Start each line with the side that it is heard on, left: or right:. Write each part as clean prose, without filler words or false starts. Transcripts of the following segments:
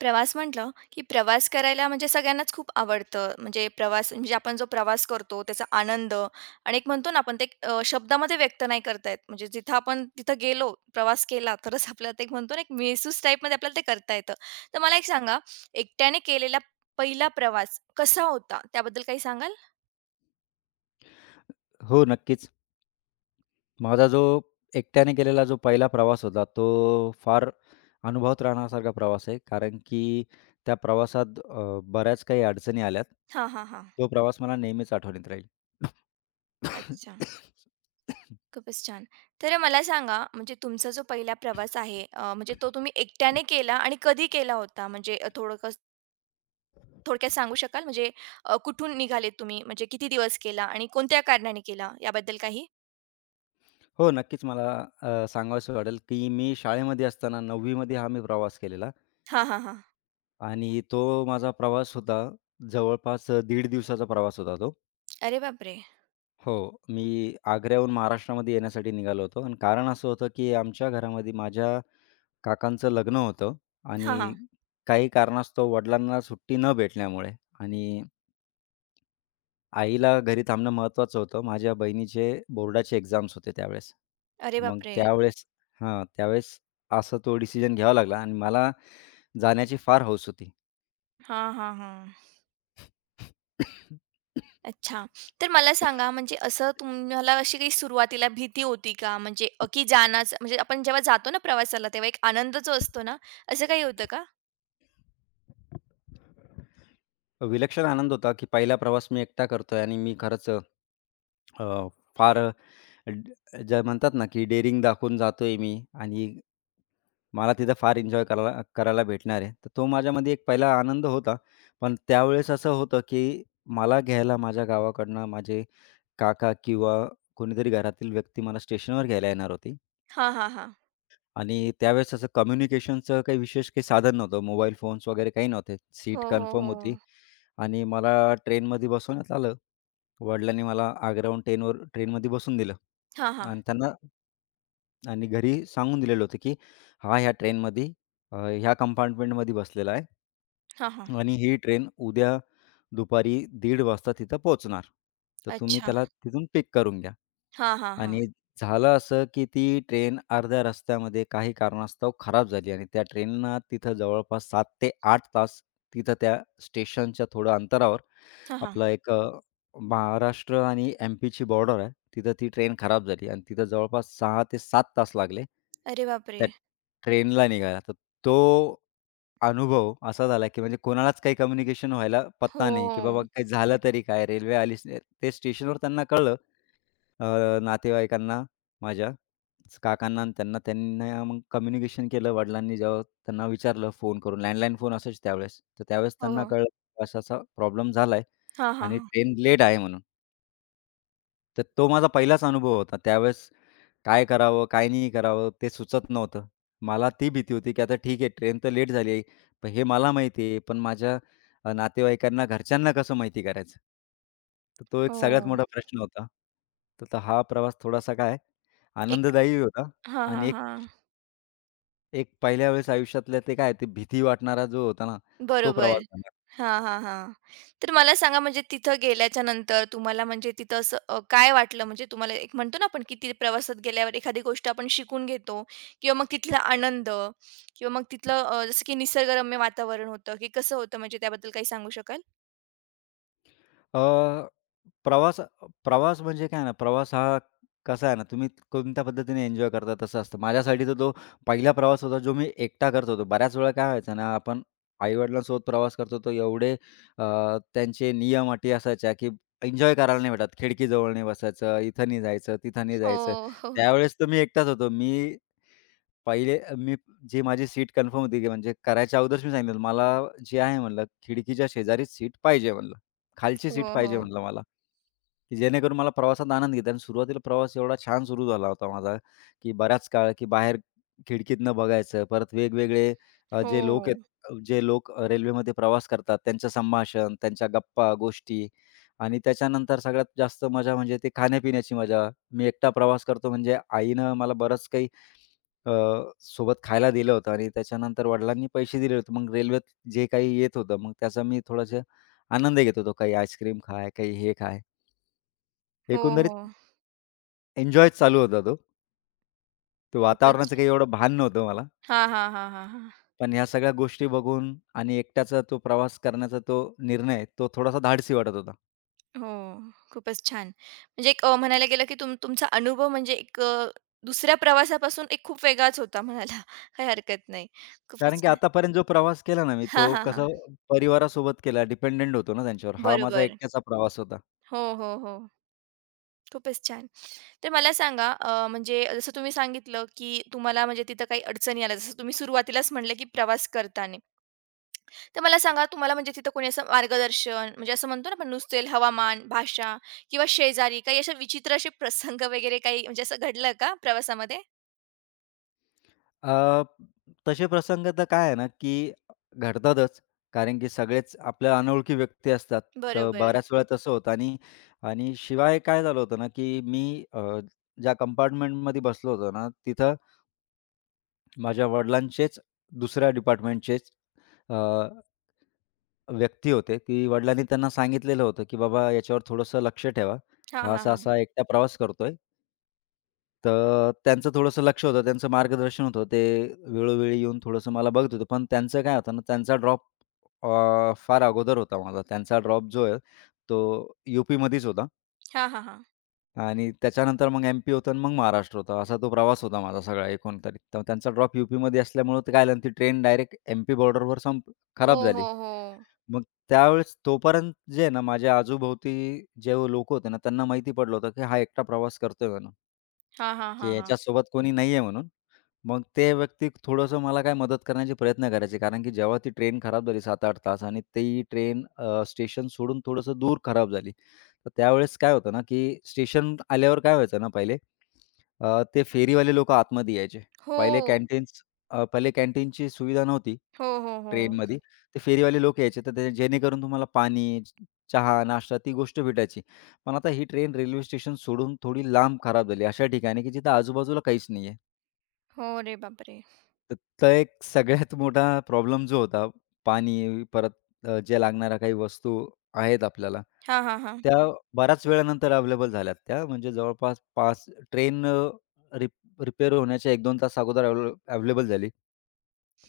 right: प्रवास म्हटलं, की प्रवास करायला म्हणजे सगळ्यांनाच खूप आवडतं. म्हणजे प्रवास म्हणजे आपण जो प्रवास करतो त्याचा आनंद आणि एक म्हणतो ना आपण ते एक, शब्दामध्ये व्यक्त नाही करता येत. म्हणजे जिथं आपण तिथं गेलो, प्रवास केला तरच आपल्याला ते एक म्हणतो ना एक महसूस टाईपमध्ये आपल्याला ते करता येतं. तर मला एक सांगा, एकट्याने केलेला पहिला प्रवास कसा होता? त्याबद्दल काही सांगाल?
left: हो, नक्कीच. माझा जो एकट्याने केलेला जो पहिला प्रवास होता, तो फार अनुभवात राहण्यासारखा प्रवास आहे. कारण की त्या प्रवासात बऱ्याच काही अडचणी आल्यात.
right: हां, हां, हां.
left: तो प्रवास मला नेहमीच आठवणीत राहील.
right: अच्छा. खूपच छान. तर मला सांगा म्हणजे तुमचा जो पहिला प्रवास आहे म्हणजे तो तुम्ही एकट्याने केला आणि कधी केला होता? म्हणजे थोडं थोडक्यात सांगू शकाल? म्हणजे कुठून निघालेत तुम्ही? म्हणजे किती दिवस केला आणि कोणत्या कारणाने केला याबद्दल काही?
left: हो, नक्कीच मला सांगावसं वाटेल, की मी शाळेमध्ये असताना 9वी हा मी प्रवास केलेला
right: हां, हां, हां.
left: आणि तो माझा प्रवास होता जवळपास दीड दिवसाचा प्रवास होता तो.
right: अरे बापरे!
left: हो. मी आग्र्याहून महाराष्ट्रामध्ये येण्यासाठी निघालो होतो आणि कारण असं होतं, की आमच्या घरामध्ये माझ्या काकांचं लग्न होतं
right: हां,
left: आणि
right: हां.
left: काही कारणास्तव वडिलांना सुट्टी न भेटल्यामुळे आणि आईला घरी थांबणं महत्त्वाचं होतं. माझ्या बहिणीचे बोर्डाचे एक्झाम्स होते त्यावेळेस.
right: अरे
left: मग
right: बापरे!
left: त्यावेळेस त्यावेळेस असा तो डिसिजन घ्यावा लागला आणि मला जाण्याची फार हौस होती.
right: हां, हां, हां. अच्छा. तर मला सांगा म्हणजे असं तुम्हाला अशी काही सुरुवातीला भीती होती का? म्हणजे की जाण्याचं म्हणजे आपण जेव्हा जातो ना प्रवासाला तेव्हा एक आनंद जो असतो ना, असं काही होतं का?
left: विलक्षण आनंद होता, की पहिला प्रवास मी एकटा करतोय आणि मी खरंच फार जे म्हणतात ना, की डेअरिंग दाखवून जातोय मी आणि मला तिथं फार एन्जॉय करायला करायला भेटणार आहे. तर तो माझ्यामध्ये एक पहिला आनंद होता. पण त्यावेळेस असं होतं, की मला घ्यायला माझ्या गावाकडनं माझे काका किंवा कोणीतरी घरातील व्यक्ती मला स्टेशनवर घ्यायला येणार होती.
right: हां, हां, हां.
left: आणि त्यावेळेस असं कम्युनिकेशनचं काही विशेष काही साधन नव्हतं. मोबाईल फोन्स वगैरे काही नव्हते. सीट
right: हो, हो,
left: कन्फर्म
right: हो.
left: होती आणि मला ट्रेनमध्ये बसवण्यात आलं. वडिलांनी मला आग्राहून ट्रेनमध्ये बसवून दिलं
right: हां, हां.
left: आणि त्यांना आणि घरी सांगून दिलेलं होतं, की हा ह्या ट्रेनमध्ये ह्या कंपार्टमेंटमध्ये बसलेला आहे.
right: हां, हां.
left: आणि ही ट्रेन उद्या दुपारी दीड वाजता तिथं पोहोचणार. तर तुम्ही
right: अच्छा.
left: त्याला तिथून पिक करून घ्या.
right: हां, हां, हां.
left: आणि झालं असं, की ती ट्रेन अर्ध्या रस्त्यामध्ये काही कारणास्तव खराब झाली आणि त्या ट्रेनना तिथं जवळपास 7 ते 8 तास तिथं त्या स्टेशनच्या थोडं अंतरावर
right: हां, हां.
left: आपलं एक महाराष्ट्र आणि एम-पीची बॉर्डर आहे. तिथं ती ट्रेन खराब झाली आणि तिथं जवळपास 6 ते 7 तास लागले
right: अरे बापरे!
left: त्या ट्रेनला निघायला. तर तो अनुभव असा झाला, की म्हणजे कोणालाच काही कम्युनिकेशन व्हायला
right: हो.
left: पत्ता नाही, की बाबा काही झालं तरी काय? रेल्वे आलीच नाही. ते स्टेशनवर त्यांना कळलं नातेवाईकांना माझ्या काकांना आणि त्यांना. त्यांना मग कम्युनिकेशन केलं. वडिलांनी जेव्हा त्यांना विचारलं फोन करून, लँडलाईन फोन असायचे त्यावेळेस. तर त्यावेळेस
right: हो,
left: त्यांना
right: हो.
left: कळलं, असा-असा प्रॉब्लेम झालाय
right: हां, हां,
left: आणि
right: हां.
left: ट्रेन लेट आहे म्हणून. तर तो माझा पहिलाच अनुभव होता. त्यावेळेस काय करावं, काय नाही करावं ते सुचत नव्हतं. मला ती भीती होती, की आता ठीक आहे ट्रेन तर लेट झाली आहे. पण हे मला माहिती आहे, पण माझ्या नातेवाईकांना, घरच्यांना कसं माहिती करायचं? तर तो एक सगळ्यात
right: हो.
left: मोठा प्रश्न होता. तर तो हा प्रवास थोडासा काय आनंददायी होता
right: हां,
left: आणि
right: हां,
left: एक
right: हां.
left: एक पहिल्या वेळेस आयुष्यातल्या ते काय ते भीती वाटणारा जो होता ना, तो
right: बरोबर.
left: प्रवास झाला.
right: हां, हां, हां. तर मला सांगा म्हणजे तिथं गेल्याच्या नंतर तुम्हाला म्हणजे तिथं असं काय वाटलं? म्हणजे तुम्हाला एक म्हणतो ना आपण किती प्रवासात गेल्यावर एखादी गोष्ट आपण शिकून घेतो किंवा मग तिथला आनंद किंवा मग तिथलं जसं की निसर्गरम्य वातावरण होतं, की कसं होतं म्हणजे त्याबद्दल काही सांगू शकाल?
left: अ, प्रवास प्रवास म्हणजे काय ना, प्रवास हा कसा आहे ना, तुम्ही कोणत्या पद्धतीने एन्जॉय करता तसं असतं. माझ्यासाठी तर तो पहिला प्रवास होता जो मी एकटा करत होतो. बऱ्याच वेळा काय व्हायचं ना, आपण आई-वडिलांसोबत प्रवास करतो तर एवढे त्यांचे नियम अटी असायच्या, की एन्जॉय करायला नाही भेटत. खिडकीजवळ नाही बसायचं, इथं नाही जायचं, तिथं नाही जायचं.
right: हो, हो.
left: त्यावेळेस तर मी एकटाच होतो. मी जी माझी सीट कन्फर्म होती, की म्हणजे करायच्या अगोदरच मी सांगितलं, "मला जे आहे म्हणलं खिडकीच्या शेजारीच सीट पाहिजे" म्हणलं. खालची
right: हो,
left: सीट
right: हो.
left: पाहिजे म्हटलं मला. की जेणेकरून मला प्रवासात आनंद घेता आणि सुरुवातीला प्रवास एवढा छान सुरू झाला होता माझा, की बराच काळ की बाहेर खिडकीतनं बघायचं. परत वेगवेगळे अ,
right: हो.
left: जे लोक आहेत, अ, जे लोक रेल्वेमध्ये प्रवास करतात, त्यांचं संभाषण, त्यांच्या गप्पा, गोष्टी आणि त्याच्यानंतर सगळ्यात जास्त मजा म्हणजे ते खाण्यापिण्याची मजा. मी एकटा प्रवास करतो म्हणजे आईनं मला बरंच काही अ, सोबत खायला दिलं होतं आणि त्याच्यानंतर वडिलांनी पैसे दिले होते. मग रेल्वेत जे काही येत होतं, मग त्याचा मी थोडासा आनंद घेत होतो. काही आईस्क्रीम खा, काही हे खा.
right: हो, हो.
left: एकंदरीत एन्जॉय चालू होता तो. ते
right: खूपच.
left: वातावरणाचं काही एवढं भान नव्हतं मला.
right: हां, हां, हां, हां, हां.
left: पण ह्या सगळ्या गोष्टी बघून आणि एकट्याचा तो प्रवास करण्याचा तो निर्णय, तो थोडासा धाडसी वाटत होता.
right: हो, खूपच छान. म्हणजे एक म्हणायला गेलं की तुमचा अनुभव म्हणजे एक दुसऱ्या प्रवासापासून एक खूप वेगळाच होता म्हणायला काही हरकत नाही. खूपच
left: कारण की
right: छान.
left: आतापर्यंत जो प्रवास केला ना मी, तो
right: हां, हां, हां.
left: कसा परिवारासोबत केला, डिपेंडंट होतो ना त्यांच्यावर. हा माझा
right: बरोबर.
left: एकट्याचा प्रवास होता.
right: हो, हो, हो. खूपच छान. तर मला सांगा म्हणजे जसं तुम्ही सांगितलं की तुम्हाला म्हणजे तिथं काही अडचणी आल्या, जसं तुम्ही सुरुवातीलाच म्हटलं की प्रवास करताना. तर मला सांगा तुम्हाला म्हणजे तिथं कोणी असं मार्गदर्शन म्हणजे असं म्हणतो ना आपण नुसते हवामान, भाषा किंवा शेजारी काही असे विचित्र असे प्रसंग वगैरे काही म्हणजे असं घडलं का प्रवासामध्ये?
left: अ, तसे प्रसंग तर काय आहे ना, की घडतातच. कारण की सगळेच आपल्या अनोळखी व्यक्ती असतात. तर
right: बरोबर.
left: बऱ्याच वेळा तसं होतं आणि आणि शिवाय काय झालं होतं ना, की मी ज्या कंपार्टमेंटमध्ये बसलो होतो ना, तिथं माझ्या वडिलांचेच दुसऱ्या डिपार्टमेंटचेच अ, व्यक्ती होते, की वडिलांनी त्यांना सांगितलेलं होतं, की "बाबा याच्यावर थोडंसं लक्ष ठेवा.
right: हां,
left: हा
right: हां, हां.
left: असा-असा एकटा प्रवास करतोय तर त्यांचं थोडंसं लक्ष होतं, त्यांचं मार्गदर्शन होतं." ते वेळोवेळी येऊन थोडंसं मला बघत होते. पण त्यांचं काय होतं ना, त्यांचा ड्रॉप फार अगोदर होता माझा. त्यांचा ड्रॉप जो आहे तो यू-पीमध्येच होता
right: हां, हां, हां.
left: आणि त्याच्यानंतर मग एम-पी होतं आणि मग महाराष्ट्र होता. असा तो प्रवास होता माझा सगळा एकंदरीत. तर त्यांचा ड्रॉप यू-पीमध्ये असल्यामुळं ते काय झालं ती ट्रेन डायरेक्ट एम-पी बॉर्डरवर
right: हो,
left: खराब
right: हो,
left: झाली.
right: हो.
left: मग त्यावेळेस तोपर्यंत जे आहे ना, माझ्या आजूभोवती जे लोकं होते ना, त्यांना माहिती पडलं होतं की हा एकटा प्रवास करतोय म्हणून.
right: हां, हां, हां,
left: की
right: हां.
left: याच्यासोबत कोणी नाहीये म्हणून. मग ते व्यक्ती थोडंसं मला काय मदत करण्याचे प्रयत्न करायचे. कारण की जेव्हा ती ट्रेन खराब झाली 7-8 तास आणि ती ट्रेन स्टेशन सोडून थोडंसं दूर खराब झाली. तर त्यावेळेस काय होतं ना, की स्टेशन आल्यावर काय व्हायचं ना पहिले ते फेरीवाले लोकं आतमध्ये यायचे.
right: हो.
left: पहिले कॅन्टीन्स पहिले कॅन्टीनची सुविधा नव्हती
right: हो, हो, हो.
left: ट्रेनमध्ये. ते फेरीवाले लोक यायचे, तर ते जेणेकरून तुम्हाला पाणी, चहा, नाश्ता ती गोष्ट भेटायची. पण आता ही ट्रेन रेल्वे स्टेशन सोडून थोडी लांब खराब झाली, अशा ठिकाणी की जिथं आजूबाजूला काहीच नाहीये.
right: हो, अरे बापरे!
left: तर तो एक सगळ्यात मोठा प्रॉब्लेम जो होता, पाणी परत ज्या लागणाऱ्या काही वस्तू आहेत आपल्याला,
right: हां, हां, हां.
left: त्या बऱ्याच वेळानंतर अवेलेबल झाल्यात त्या. म्हणजे जवळपास 5 ट्रेन अ, रिप रिपेअर होण्याच्या 1-2 तास अगोदर अवेलेबल झाली.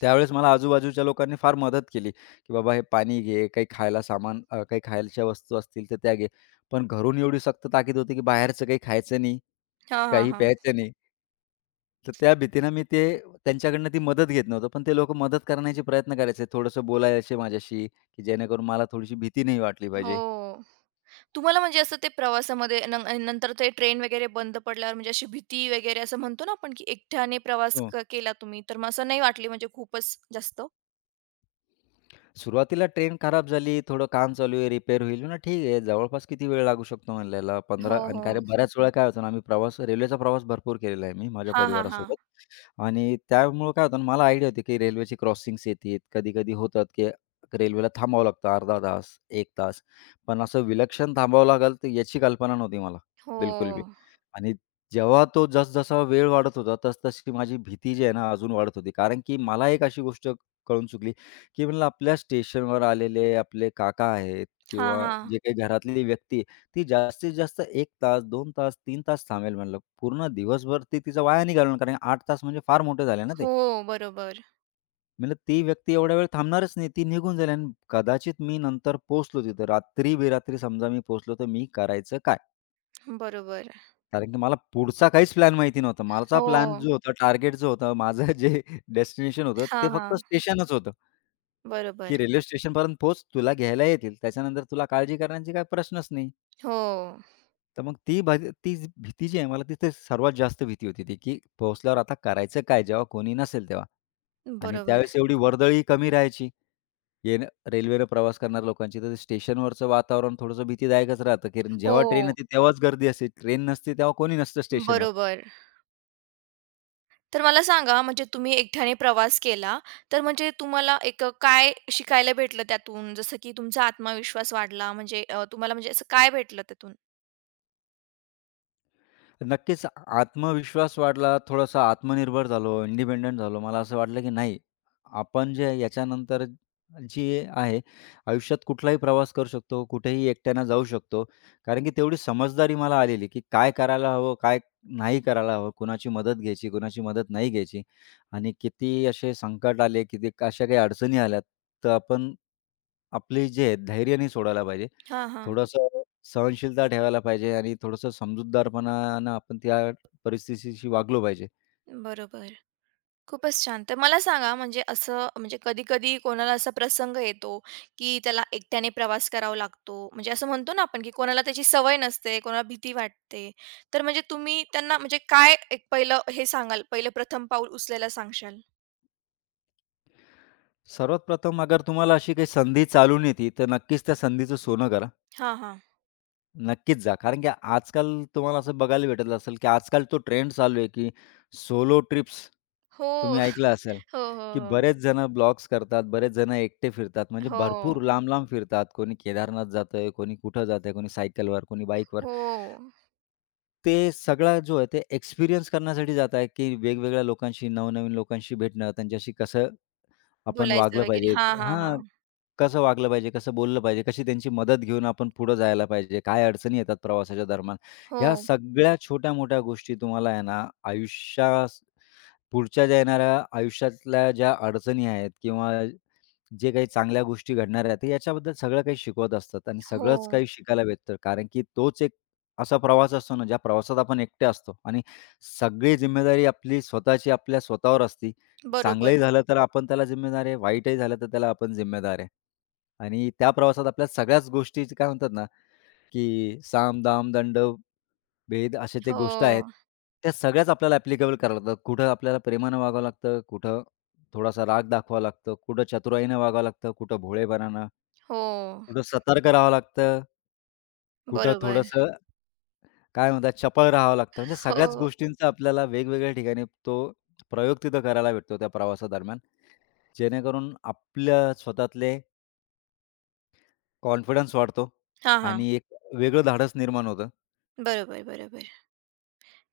left: त्यावेळेस मला आजूबाजूच्या लोकांनी फार मदत केली, की "बाबा हे पाणी घे, काही खायला सामान काही खायच्या वस्तू असतील तर त्या घे." पण घरून एवढी सक्त ताकीद होती, की बाहेरचं काही खायचं नाही.
right: हां, हां,
left: काही
right: हां.
left: प्यायचं नाही. तर त्या भीतीनं मी त्यांच्याकडनं ती मदत घेत नव्हतो. पण ते लोकं मदत करण्याचे प्रयत्न करायचे. थोडंसं बोलायचे माझ्याशी, की जेणेकरून मला थोडीशी भीती नाही वाटली
right: हो.
left: पाहिजे.
right: तुम्हाला म्हणजे असं ते प्रवासामध्ये नंतर ते ट्रेन वगैरे बंद पडल्यावर म्हणजे अशी भीती वगैरे असं म्हणतो ना आपण, की एकट्याने प्रवास
left: हो.
right: केला तुम्ही, तर मग असं नाही वाटली म्हणजे खूपच जास्त?
left: सुरुवातीला ट्रेन खराब झाली, थोडं काम चालू आहे, रिपेअर होईल ना ठीक आहे. जवळपास किती वेळ लागू शकतो म्हणलं याला
right: हो,
left: 15 आणि
right: हो.
left: काय रे बऱ्याच वेळा काय होतं ना, आम्ही प्रवास रेल्वेचा प्रवास भरपूर केलेला आहे मी माझ्या
right: हां, हां, हां.
left: परिवारासोबत आणि त्यामुळं काय होतं ना, मला आयडिया होती की रेल्वेची क्रॉसिंग्स येतात. कधी-कधी होतात की रेल्वेला थांबावं लागतं अर्धा तास, 1 तास. पण असं विलक्षण थांबावं लागेल तर याची कल्पना नव्हती मला बिलकुल बी.
right: हो.
left: आणि जेव्हा तो जसजसा वेळ वाढत होता, तसतशी माझी भीती जी आहे ना, अजून वाढत होती. कारण की मला एक अशी गोष्ट कळून चुकली की म्हणलं आपल्या स्टेशनवर आलेले आपले काका आहेत
right: हां,
left: किंवा
right: हां.
left: जे काही घरातली व्यक्ती आहे, ती जास्तीत जास्त एक तास, 2 तास, 3 तास थांबेल म्हणलं. पूर्ण दिवसभर ती तिचा वाया नाही घालवणार कारण 8 तास म्हणजे फार मोठे झाले ना ते.
right: हो, बरोबर.
left: म्हणलं ती व्यक्ती एवढा वेळ थांबणारच नाही. ती निघून जाईल आणि कदाचित मी नंतर पोहोचलो तिथं रात्री-बेरात्री समजा मी पोहोचलो तर मी करायचं काय?
right: बरोबर.
left: कारण की मला पुढचा काहीच प्लॅन माहिती नव्हता. माझा प्लॅन
right: हो.
left: जो होता, टार्गेट जो होता, माझं जे डेस्टिनेशन होतं ते
right: हां,
left: फक्त
right: हां.
left: स्टेशनच होतं.
right: बरोबर.
left: की रेल्वे स्टेशनपर्यंत पोहोच, तुला घ्यायला येतील. त्याच्यानंतर तुला काळजी करण्याची काही प्रश्नच नाही.
right: हो.
left: तर मग ती जी भीती जी आहे मला तिथे सर्वात जास्त भीती होती ती, की पोहोचल्यावर आता करायचं काय जेव्हा कोणी नसेल तेव्हा. आणि
right: बरोबर.
left: त्यावेळेस एवढी वर्दळी कमी राहायची. येणं रेल्वेनं प्रवास करणाऱ्या लोकांची, तर ते स्टेशनवरचं वातावरण थोडंसं भीतीदायकच राहतं, कारण जेव्हा ट्रेन
right: हो,
left: येते तेव्हाच गर्दी असते. ट्रेन नसते तेव्हा कोणी नसतं स्टेशनवर.
right: बरोबर. तर मला सांगा म्हणजे तुम्ही एकट्याने प्रवास केला, तर म्हणजे तुम्हाला एक काय शिकायला भेटलं त्यातून? जसं की तुमचा आत्मविश्वास वाढला म्हणजे तुम्हाला म्हणजे असं काय भेटलं त्यातून?
left: नक्कीच आत्मविश्वास वाढला, थोडासा आत्मनिर्भर झालो, इंडिपेंडंट झालो. मला असं वाटलं, की नाही, आपण जे याच्यानंतर जे आहे, आयुष्यात कुठलाही प्रवास करू शकतो, कुठेही एकट्यानं जाऊ शकतो. कारण की तेवढी समजदारी मला आलेली, की काय करायला हवं, काय नाही करायला हवं, कुणाची मदत घ्यायची, कुणाची मदत नाही घ्यायची. आणि किती असे संकट आले, किती अशा काही अडचणी आल्या, तर आपण आपली जे धैर्य नाही सोडायला पाहिजे.
right: हां, हां.
left: थोडंसं सहनशीलता ठेवायला पाहिजे आणि थोडंसं समजूतदारपणानं आपण त्या परिस्थितीशी वागलो पाहिजे.
right: बरोबर. खूपच छान. तर मला सांगा म्हणजे असं म्हणजे कधी-कधी कोणाला असा प्रसंग येतो, की त्याला एकट्याने प्रवास करावा लागतो. म्हणजे असं म्हणतो ना आपण, की कोणाला त्याची सवय नसते, कोणाला भीती वाटते. तर म्हणजे तुम्ही त्यांना म्हणजे काय एक पहिलं हे सांगाल, पहिलं प्रथम पाऊल उचलायला सांगशाल?
left: सर्वात प्रथम अगर तुम्हाला अशी काही संधी चालून येते, तर नक्कीच त्या संधीचं सोनं करा.
right: हां, हां.
left: नक्कीच जा. कारण की आजकाल तुम्हाला असं बघायला भेटत असेल, की आजकाल तो ट्रेंड चालू आहे, की सोलो ट्रिप्स.
right: हो.
left: तुम्ही ऐकलं असेल,
right: हो,
left: की
right: हो,
left: बरेच जण ब्लॉग्स करतात, बरेच जण एकटे फिरतात. म्हणजे
right: हो.
left: भरपूर लांब-लांब फिरतात. कोणी केदारनाथ जातंय, कोणी कुठं जातंय, कोणी सायकलवर, कोणी बाईकवर.
right: हो, हो.
left: ते सगळा जो आहे ते एक्सपिरियन्स करण्यासाठी जात आहे, की वेगवेगळ्या लोकांशी, नवनवीन लोकांशी भेटणं, त्यांच्याशी कसं आपण
right: बोलायचं
left: वागलं
right: वगैरे.
left: पाहिजे,
right: हां, हां,
left: हां,
right: हां.
left: कसं वागलं पाहिजे, कसं बोललं पाहिजे, कशी त्यांची मदत घेऊन आपण पुढं जायला पाहिजे, काय अडचणी येतात प्रवासाच्या दरम्यान.
right: हो,
left: ह्या सगळ्या छोट्या-मोठ्या गोष्टी तुम्हाला आहे ना, आयुष्यास पुढच्या ज्या येणाऱ्या आयुष्यातल्या ज्या अडचणी आहेत किंवा जे काही चांगल्या गोष्टी घडणार आहेत, याच्याबद्दल सगळं काही शिकवत असतात आणि
right: हो.
left: सगळंच काही शिकायला भेटतं. कारण की तोच एक असा प्रवास असतो ना, ज्या प्रवासात आपण एकटे असतो आणि सगळी जिम्मेदारी आपली स्वतःची आपल्या स्वतःवर असती.
right: बरोबर.
left: चांगलंही झालं तर आपण त्याला जिम्मेदार आहे, वाईटही झालं तर त्याला आपण जिम्मेदार आहे. आणि त्या प्रवासात आपल्या सगळ्याच गोष्टी काय म्हणतात ना, की साम, दाम, दंड भेद अशा ज्या
right: हो,
left: गोष्ट आहेत, त्या सगळ्याच आपल्याला ॲप्लिकेबल कराव्या लागतात. कुठं आपल्याला प्रेमानं वागावं लागतं, कुठं थोडासा राग दाखवावा लागतो, कुठं चतुराईनं वागावं लागतं, कुठं भोळेपणानं,
right: हो.
left: कुठं सतर्क राहावं लागतं, कुठं
right: बरोबर.
left: थोडंसं काय म्हणतात चपळ राहावं लागतं. म्हणजे सगळ्याच
right: हो.
left: गोष्टींचा आपल्याला वेगवेगळ्या ठिकाणी तो प्रयोग तिथं करायला भेटतो त्या प्रवासादरम्यान. जेणेकरून आपल्या स्वतःतले कॉन्फिडन्स वाढतो
right: हां, हां.
left: आणि एक वेगळं धाडस निर्माण होतं.
right: बरोबर, बरोबर.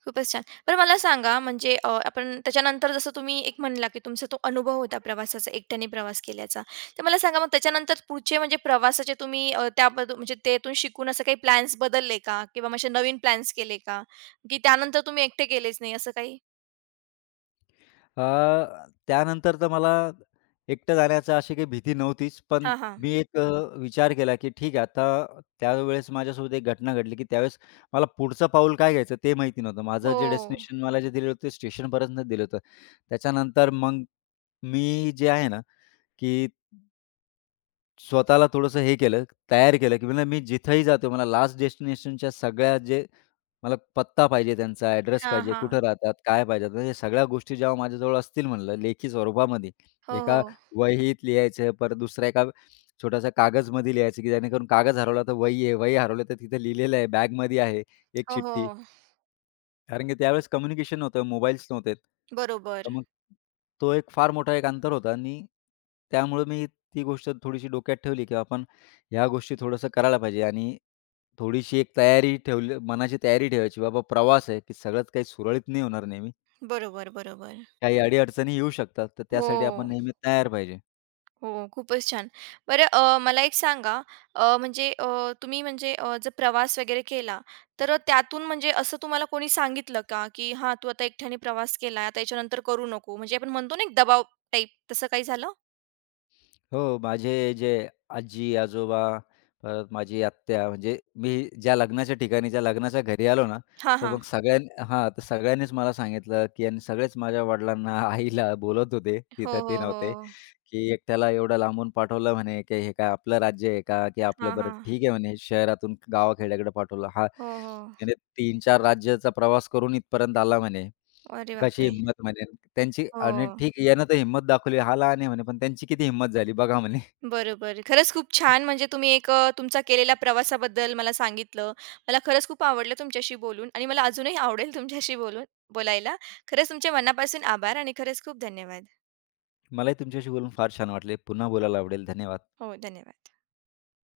right: खूपच छान. बरं मला सांगा म्हणजे आपण त्याच्यानंतर जसं तुम्ही एक म्हणला, की तुमचा तो अनुभव होता प्रवासाचा, एकट्याने प्रवास केल्याचा. तर मला सांगा मग त्याच्यानंतर पुढचे म्हणजे प्रवासाचे तुम्ही त्याबद्दल म्हणजे त्यातून शिकून असे काही प्लॅन्स बदलले का? किंवा मग नवीन प्लॅन्स केले का? की त्यानंतर तुम्ही एकटे गेलेच नाही असं काही?
left: अ, त्यानंतर तर मला एकटं जाण्याची अशी काही भीती नव्हतीच. पण
right: हां, हां.
left: मी एक विचार केला, की ठीक आहे आता त्यावेळेस माझ्यासोबत एक घटना घडली, की त्यावेळेस मला पुढचं पाऊल काय घ्यायचं ते माहिती नव्हतं. माझं
right: हो.
left: जे डेस्टिनेशन मला जे दिलं होतं ते स्टेशनपर्यंत दिलं होतं. त्याच्यानंतर मग मी जे आहे ना, की स्वतःला थोडंसं हे केलं, तयार केलं, की म्हणलं मी जिथेही जातो मला लास्ट डेस्टिनेशनच्या सगळ्या जे मला पत्ता पाहिजे त्यांचा, ॲड्रेस
right: हां,
left: पाहिजे,
right: हां.
left: कुठं राहतात, काय पाहिजे, म्हणजे सगळ्या गोष्टी जेव्हा माझ्याजवळ असतील म्हणलं लेखी स्वरूपामध्ये,
right: हो,
left: एका
right: हो.
left: वहीत लिहायचं, परत दुसऱ्या एका छोट्याशा कागजमध्ये लिहायचं, की जेणेकरून कागज हरवला तर वही आहे, वही हरवली तर तिथे लिहिलेलं आहे, बॅगमध्ये आहे एक
right: हो,
left: चिठ्ठी.
right: हो.
left: कारण की त्यावेळेस कम्युनिकेशन नव्हतं, मोबाईल्स नव्हते. तर
right: बरोबर.
left: मग तो एक फार मोठा एक अंतर होता आणि त्यामुळे मी ती गोष्ट थोडीशी डोक्यात ठेवली, की आपण ह्या गोष्टी थोडंसं करायला पाहिजे आणि थोडीशी एक तयारी ठेवली मनाची तयारी ठेवायची. बाबा प्रवास आहे, की सगळंच काही सुरळीत नाही होणार नेहमी.
right: बरोबर, बरोबर.
left: काही अडी-अडचणी येऊ शकतात. तर
right: हो,
left: त्यासाठी आपण नेहमी तयार पाहिजे.
right: हो. खूपच छान. बरं मला एक सांगा म्हणजे तुम्ही म्हणजे जर प्रवास वगैरे केला, तर त्यातून म्हणजे असं तुम्हाला कोणी सांगितलं का, की "हां, तू आता एकट्याने प्रवास केला, आता याच्यानंतर करू नको." म्हणजे आपण म्हणतो ना एक दबाव टाइप, तसं काही झालं?
left: हो, माझे जे आजी-आजोबा, परत माझी आत्या, म्हणजे मी ज्या लग्नाच्या ठिकाणी, ज्या लग्नाच्या घरी आलो ना,
right: हां,
left: तर
right: हां.
left: मग सगळ्यां तर सगळ्यांनीच मला सांगितलं, की आणि सगळेच माझ्या वडिलांना, आईला बोलत होते,
right: हो,
left: तिथं
right: हो,
left: ते
right: हो.
left: नव्हते, की "एकट्याला एवढं लांबून पाठवलं," म्हणे, "की हे काय आपलं राज्य आहे का? की आपलं
right: हां,
left: बरं
right: हां.
left: ठीक आहे," म्हणे, "शहरातून गावाखेड्याकडे पाठवलं." हा,
right: हो, हो.
left: त्याने 3-4 राज्याचा प्रवास करून इथपर्यंत आला म्हणे.
right: अरे
left: कशी
right: बापरे!
left: हिंमत म्हणे त्यांची
right: हो.
left: आणि ठीक आहे यानं तर हिंमत दाखवली, हा लहान आहे म्हणे, पण त्यांची किती हिंमत झाली बघा म्हणे.
right: बरोबर. खरंच खूप छान म्हणजे तुम्ही एक तुमचा केलेला प्रवासाबद्दल मला सांगितलं. मला खरंच खूप आवडलं तुमच्याशी बोलून आणि मला अजूनही आवडेल तुमच्याशी बोलून बोलायला. खरंच तुमच्या मनापासून आभार आणि खरंच खूप धन्यवाद.
left: मलाही तुमच्याशी बोलून फार छान वाटले. पुन्हा बोलायला आवडेल. धन्यवाद.
right: हो, धन्यवाद.